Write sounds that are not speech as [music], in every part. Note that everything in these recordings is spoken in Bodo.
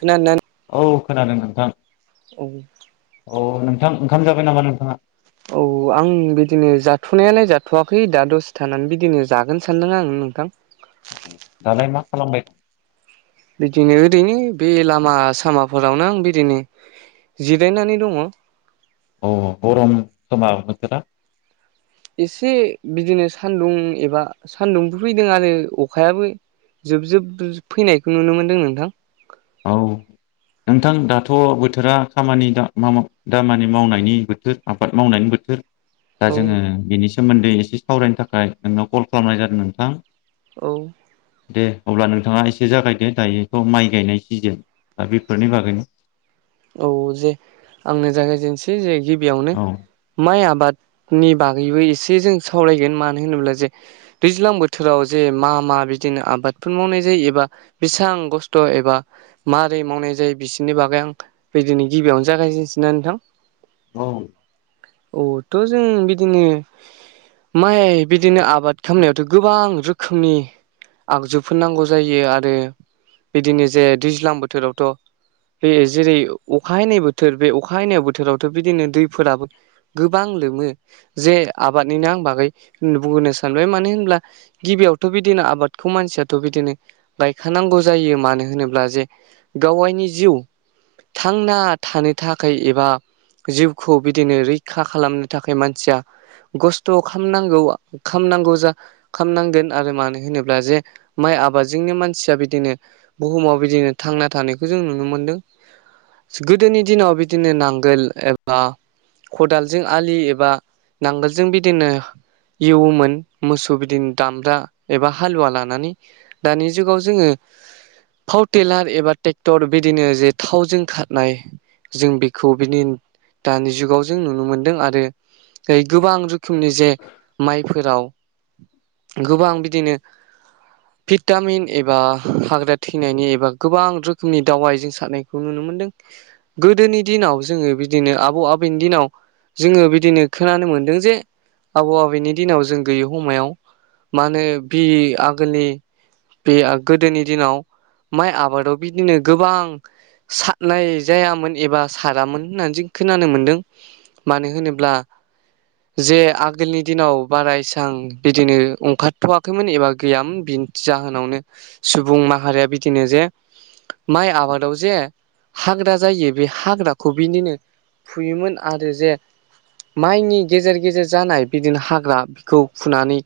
खोनानान औ खोनादों नोंथां औ अ नोंथां ओंखाम जाबाय नामा नोंथाङा? औ आं बिदिनो जाथ'नायालाय जाथ'वाखै दा दसे थानानै बिदिनो जागोन सानदों आं नोंथां दालाय मा खालामबाय? बिदिनो ओरैनो बे लामा सामाफोरावनो आं बिदिनो जिरायनानै दङ अ गरम खोमा बोथोरा एसे बिदिनो सान्दुं एबा सान्दुंबो फैदों आरो अखायाबो जोब जोब फैनायखौ नुनो मोन्दों नोंथां औ नोंथां दाथ' बोथोरा खामानि दामानि मावनायनि बोथोर आबाद मावनायनि बोथोर दा औ जोङो बेनि सोमोन्दै एसे सावरायनो थाखाय नोंनाव कल खालामनाय जादों नोंथां औ दे अब्ला नोंथाङा एसे जागायदो दायोखौ माइ गायनाय सिजोन दा बेफोरनि बागैनो औ जे आंनो जागायजेनसै जे गिबियावनो औ माइ आबादनि बागैबो एसे जों सावरायगोन मानो होनोब्ला जे दैज्लां बोथोराव जे मा मा बिदिनो आबादफोर मावनाय जायो एबा बिसां गस्थ' एबा माबारै मावनाय जायो बिसोरनि बागै आं बेदिनो गिबियावनो जागायजेनसैना नोंथां औ औ थ' जों बिदिनो माइ बिदिनो आबाद खालामनायावथ' गोबां रोखोमनि आगजु फोरनांगौ जायो आरो बिदिनो जे दैज्लां बोथोरावथ' बे जेरै अखा हैनाय बोथोर बे अखा हैनाय बोथोरावथ' बिदिनो दैफोराबो गोबां लोमो जे आबादनिनो आं बागै बुंङोनो सानबाय मानो होनब्ला गिबियावथ' बिदिनो आबादखौ मानसियाथ' बिदिनो गायखानांगौ जायो मानो होनोब्ला जे गावायनि जिउ थांना थानो थाखाय एबा जिउखौ बिदिनो रैखा खालामनो थाखाय मानसिया गस्थ' खालामनांगौ खालामनांगौ जा। खालामनांगोन आरो मानो होनोब्ला जे माइ आबादजोंनो मानसिया बिदिनो। बुहुमाव बिदिनो थांना थानायखौ जों नुनो मोन्दों। गोदोनि दिनाव बिदिनो नांगोल एबा। खदालजों आलि एबा नांगोलजों बिदिनो। एवोमोन मोसौ बिदिनो दामब्रा एबा हालुवा लानानै। दानि जुगाव जोङो फाव टेलार एबा ट्रेक्टर बिदिनो जे थावजों खार नाय जों बेखौ बिनि दानि जुगाव जों नुनो मोनदों आरो गोबां रोखोमनि जे माइफोराव गोबां बिदिनो [inaudible] भिटामिन एबा हाग्रा थैनायनि एबा गोबां रोखोमनि दावाइ जों सारनायखौ नुनो मोन्दों गोदोनि दिनाव जोङो बिदिनो आबौ आबैनि दिनाव जोङो बिदिनो खोनानो मोनदों जे आबौ आबैनि दिनाव जों गैयि हमायाव। मा होनो बि आगोलनि। बे गोदोनि दिनाव माइ आबादाव बिदिनो गोबां सा नाय जायामोन एबा सारामोन होननानै जों खोनानो मोन्दों मानो होनोब्ला जे आगोलनि दिनाव बारासां बिदिनो ओंखारथ'वाखैमोन एबा गैयामोन जाहोनावनो सुबुं माहारिया बिदिनो जे माइ आबादाव जे हाग्रा जायो बे हाग्राखौ बिदिनो फुयोमोन आरो जे माइनि गेजेर गेजेर जानाय बिदिनो हाग्रा बेखौ फुनानै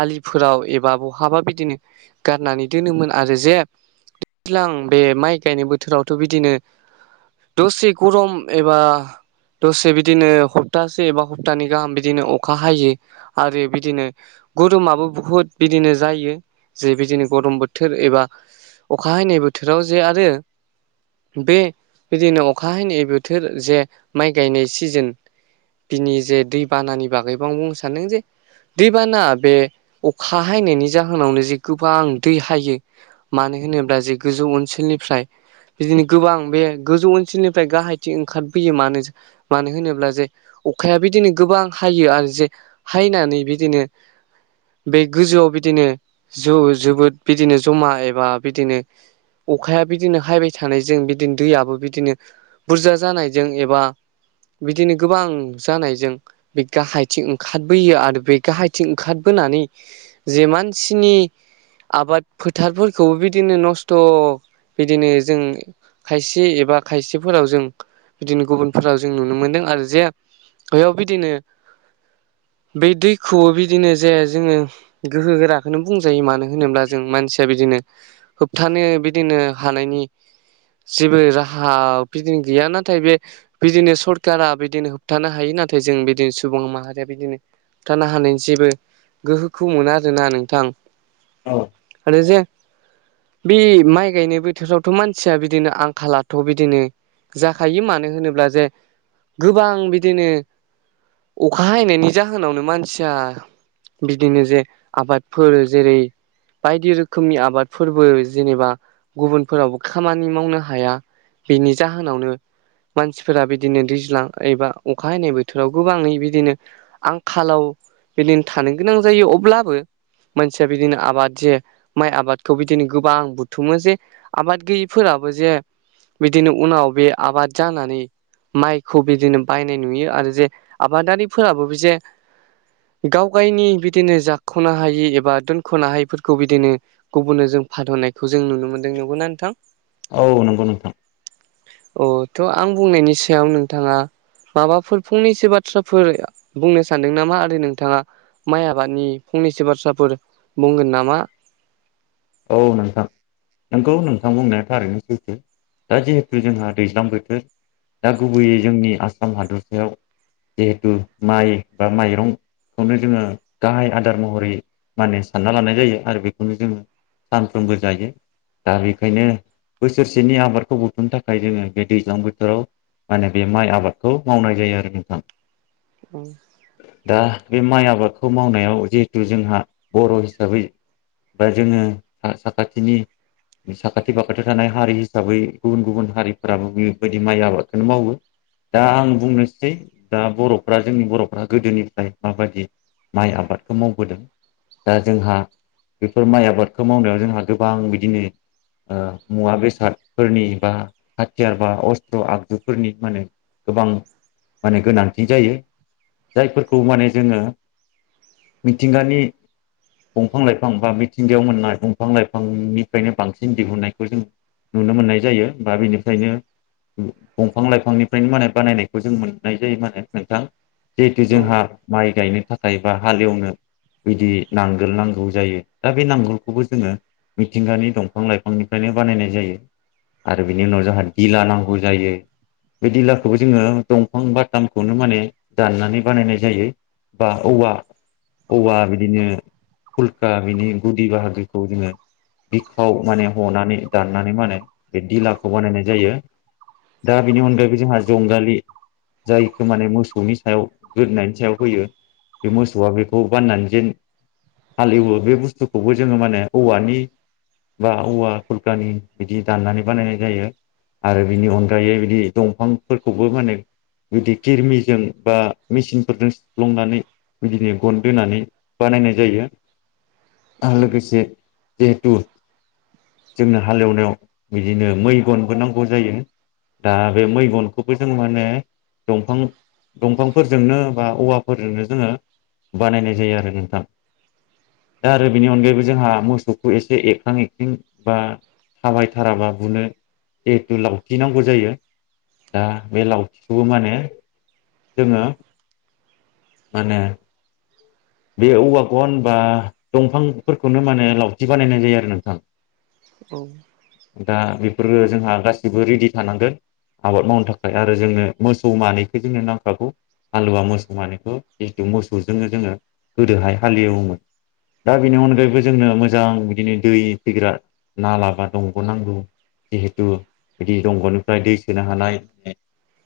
आलिफोराव एबा बहाबा बिदिनो गारनानै दोनोमोन आरो जे दै्लां बे माइ गायनाय बोथोरावथ' बिदिनो दसे गरम एबा दसे बिदिनो सप्तासे एबा हप्तानि गाहाम बिदिनो अखा हायो आरो बिदिनो गरमाबो बुहुत बिदिनो जायो जे बिदिनो गरम बोथोर एबा अख हैनाय बोथोराव जे आरो बे बिदिनो अख हानायै बोथोर जे माइ गायनाय सिजोन बिनि जे दैबानानि बागैबो आं बुंनो सान्दों जे दैबाना बे अखा हायनायनि जाहोनावनो जे गोबां दै हायो मानो होनोब्ला जे गोजौ ओनसोलनिफ्राय बिदिनो गोबां बे गोजौ ओनसोलनिफ्राय गाहायथिं ओंखारबोैयो मानो मानो होनोब्ला जे अखाया बिदिनो गोबां हायो आरो जे हायनानै बिदिनो बे गोजौआव बिदिनो ज जोबोद बिदिनो जमा एबा बिदिनो अखाया बिदिनो खायबाय थानायजों बिदिनो दैयाबबो बिदिनो बुरजा जानायजों एबा बिदिनो गोबां जानायजों बे गाहायथिं ओंखारबोयो आरो बे गाहायथिं ओंखारबोनानै जे मानसिनि आबाद फोथारफोरखौबो बिदिनो नस्थ' बिदिनो जों खायसे एबा खायसेफोराव जों बिदिनो गुबुनफोराव जों नुनो मोनदों आरो जे बेयाव बिदिनो बे दैखौबो बिदिनो जाया जोङो गोहो गोराखौनो बुंजायो मानो होनोब्ला जों मानसिया बिदिनो होबथानो बिदिनो हानायनि जेबो राहा बिदिनो गैया नाथाय बे बिदिनो सरकारा बिदिनो होबथानो हायो नाथाय जों बिदिनो सुबुं माहारिया बिदिनो होबथानो हानायनि जेबो गोहोखौ मोना आरोना नोंथां औ आरो जे बे माइ गायनो बोथोराव मानसिया बिदिनो आंखालाथ' बिदिनो जाखायो मानो होनोब्ला जे गोबां बिदिनो अखा हनायनि जाहोनावनो मानसिया बिदिनो जे आबादफोर जेरै बायदि रोखोमनि आबादफोरबो जेनेबा गुबुन फोरावबो खामानि मावनो हाया बेनि जाहोनावनो मानसिफोरा बिदिनो दैज्लां एबा अखा हयनाय बोथोराव गोबाङै बिदिनो आंखालाव बिदिनो थानो गोनां जायो अब्लाबो मानसिया बिदिनो आबाद जे माइ आबादखौ बिदिनो गोबां बुथुमो जे आबाद गैयिफोराबो जे बिदिनो उनाव बे आबाद जानानै माइखौ बिदिनो बायनाय नुयो आरो जे आबादारिफोराबो बे जे गाव गायनि बिदिनो जाख'नो हायि एबा दोनख'नो हायिफोरखौ बिदिनो गुबुननो जों फाहरनायखौ जों नुनो मोन्दों नंगौना नोंथां? औ नंगौ नोंथां अ थ' आं बुंनायनि सायाव नोंथाङा माबाफोर फंनैसो बाथ्राफोर बुंनो सानदों नामा आरो नोंथाङा माइ आबादनि फंनैसो बाथ्राफोर बुंगोन नामा? औ नोंथां नोंगौ नोंथां बुंनाया थारैनो सैथो दा जिहेथु जोंहा दैज्लां बोथोर दा गुबैयै जोंनि आसाम हादरसायाव जिहेथु माइ बा माइरं खौनो जोङो गाहाय आदार महरै माने सानना लानाय जायो आरो बेखौनो जोङो सानफ्रोमबो जायो। दा बेखायनो बोसोरसेनि आबादखौ बुथुमनो थाखाय जोङो बे दैज्लां बोथोराव माने बे माइ आबादखौ मावनाय जायो आरो नोंथां। उम दा बे माइ आबादखौ मावनायाव जिहेथु जोंहा बर' हिसाबै बा जोङो साखाथिनि साखाथि फाखाथियाव थानाय हारि हिसाबै गुबुन गुबुन हारिफ्राबो बेबायदि माइ आबादखौनो मावो। दा आं बुंनोसै दा बर'फ्रा जोंनि बर'फ्रा गोदोनिफ्राय माबायदि माइ आबादखौ मावबोदों दा जोंहा फोर माइ आबादखौ मावनायाव जोंहा गोबां बिदिनो मुवा बेसादफोरनि बा हाथियार बा अस्त्र आगजुफोरनि माने गोबां माने गोनांथि जायो जायफोरखौ माने जोङो मिथिंगानि दंफां लाइफां बा मिथिंगायाव मोननाय दंफां लाइफांनिफ्रायनो बांसिन दिहुननायखौ जों नुनो मोननाय जायो बा बेनिफ्रायनो दंफां लाइफांनिफ्रायनो माने बानायनायखौ जों मोननाय जायो माने नोंथां। जिहेथु औ जोंहा माइ गायनो थाखाय बा हालेवनो बिदि नांगोल नांगौ जायो। दा बे नांगुरखौबो जोङो मिथिंगानि दंफां लाइफांनिफ्रायनो बानायनाय जायो। आरो बिनि उनाव जोंहा गिला नांगौ जायो। बे दिलाखौबो जोङो दंफां बाथामखौनो माने दाननानै बानायनाय जायो। बा औवा औवा बिदिनो फुलखा बिनि गुदि बाहागोखौ जोङो बिखाव माने हनानै दाननानै माने बे दिलाखौ बानायनाय जायो। दा बेनि अनगायैबो जोंहा जंगालि जायखौ माने मोसौनि सायाव गोदनायनि सायाव होयो। बे मोसौआ बेखौ बाननानै जेन हालेवो बे बुस्थुखौबो जोङो माने औवानि बा औवा खुलकानि बिदि दाननानै बानायनाय जायो। आरो बिनि अनगायै बिदि दंफांफोरखौबो माने जुदि किरमिजों बा मेचिनफोरजों सुफ्लंनानै बिदिनो गन दोनानै बानायनाय जायो आरो औ लोगोसे जिहेतु जोंनो हालेवनायाव बिदिनो मै गनबो नांगौ जायो दा बे मै गनखौबो जों माने दंफां दंफांफोरजोंनो बा औवाफोरजोंनो जोङो बानायनाय जायो आरो नोंथां दा आरो बेनि अनगायैबो जोंहा मोसौखौ एसे एरखां एखं बा थाबायथाराबा बुनो दहथु लावथिनांगौ जायो। दा बे लावथिखौबो माने जोङो माने बे औवा गन बा दंफांफोरखौनो माने लावथि बानायनाय जायो आरो नोंथां। औ दा बेफोरफोरखौ जोंहा गासिबो रेडि थानांगोन। आबाद मावनो थाखाय आरो जोंनो मोसौ मानैखो जोंनो नांखागौ हालुवा मोसौ मानखौ जितु मोसौजोंनो जोङो गोदोहाय हालेवोमोन दा बेनि अनगायैबो जोंनो मोजां बिदिनो दै फैग्रा नाला बा दंग' नांगौ जिहेतु बिदि दंग'निफ्राय दै सोनो हानाय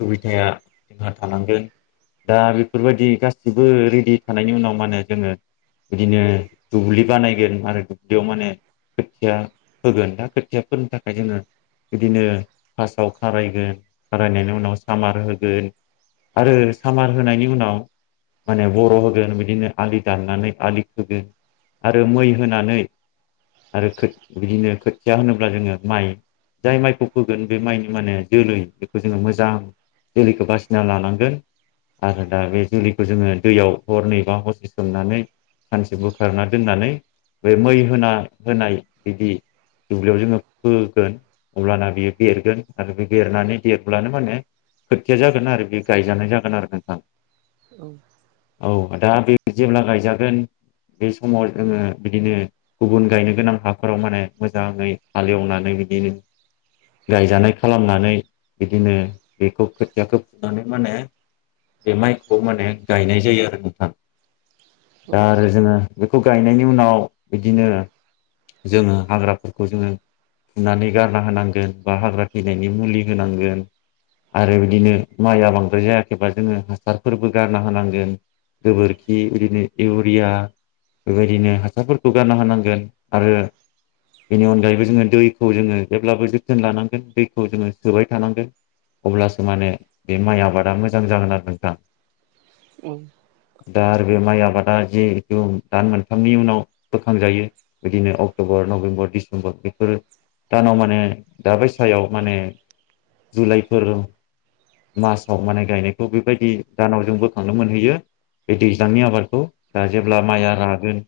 सुबिधाया जोंहा थानांगोन दा बेफोरबायदि गासिबो रेडि थानायनि उनाव माने जोङो बिदिनो दुब्लि बानायगोन आरो दुब्लियाव माने खोथिया होगोन दा खोथिया फोनो थाखाय जोङो बिदिनो फार्स्टआव खारायगोन खारायनायनि उनाव सामार होगोन आरो सामार होनायनि उनाव माने बर' होगोन बिदिनो आलि दाननानै आलि खोगोन आरो मै होनानै आरो खो बिदिनो खोथिया होनोब्ला जोङो माइ जाय माइखौ फोगोन बे माइनि माने जोलै बेखौ जोङो मोजां जोलैखो बासिना लानांगोन आरो दा बे जोलैखौ जोङो दैयाव हरनै बा हरसे सोमनानै सानसे बोखारना दोननानै बे मै होना होनाय बिदि दुब्लियाव जोङो फोगोन अब्लाना बियो देरगोन आरो बे देरनानै देरब्लानो माने खोथिया जागोन आरो बे गायजानाय जागोन आरो नोंथां औ औ दा बे जेब्ला गायजागोन बे समाव जोङो बिदिनो गुबुन गायनो गोनां हाफोराव माने मोजाङै हालेवनानै बिदिनो गायजानाय खालामनानै बिदिनो बेखौ खोथियाखौ फुनानै माने बे माइखौ माने गायनाय जायो आरो नोंथां दा आरो जोङो बेखौ गायनायनि उनाव बिदिनो जोङो हाग्राफोरखौ जोङो फुनानै गारना होनांगोन बा हाग्रा थैनायनि मुलि होनांगोन आरो बिदिनो माइआ बांद्राय जायाखैबा जोङो हासारफोरबो गारना होनांगोन गोबोर खि बिदिनो इउरिया बेबायदिनो हासारफोरखौ गारना होनांगोन आरो बेनि अनगायैबो जोङो दैखौ जोङो जेब्लाबो जोथोन लानांगोन दैखौ जोङो सोबाय थानांगोन अब्लासो माने बे माइ आबादा मोजां जागोन आरो नोंथां औ दा आरो बे माइ आबादा जिहेथु दान मोनथामनि उनाव बोखांजायो बिदिनो अक्ट'बर नभेम्बर डिसेम्बर बेफोरो दानाव माने दाबायसायाव माने जुलाइफोर मासाव माने गायनायखौ बेबायदि दानाव जों बोखांनो मोनहैयो बे दैज्लांनि आबादखौ दा जेब्ला माइया रागोन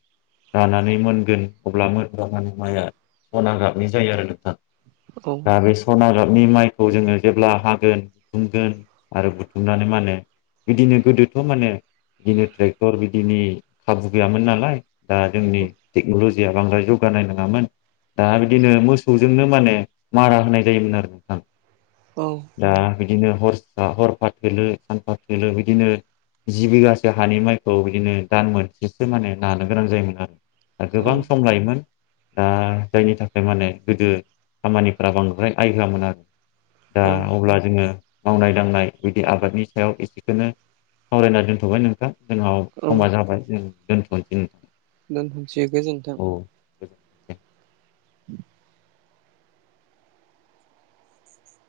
रानानै मोनगोन अब्ला मोन दानि माइया सना गाबनि जायो आरो नोंथां दा बे सनागाबनि माइखौ जोङो जेब्ला हागोन बुथुमगोन आरो बुथुमनानै मा होनो बिदिनो गोदोथ' माने बिदिनो ट्रेक्टर बिदिनि खाबु गैयामोन नालाय दा जोंनि टेक्न'लजि जिया बांद्राय जौगानाय नङामोन दा बिदिनो मोसौजोंनो माने मारा होनाय जायोमोन आरो नोंथां औ दा बिदिनो [unintelligible] हरफा थोलो सानफा थोलो बिदिनो जि बिघा हानि माइखौ बिदिनो दान मोनसेसो माने नानो गोनां जायोमोन आरो दा औ गोबां सम लायोमोन दा जायनि थाखाय माने गोदो खामानिफ्रा बांद्राय आइ होआमोन आरो दा औ अब्ला जोङो मावनाय दांनाय बिदि आबादनि सायाव एसेखोनो सावरायना दोन्थ'बाय नों जोंहाव औ समा जाबाय जों दोन्थ'निसै [unintelligible] दोनथ'सै गोजोनथों। गोजोनथों दे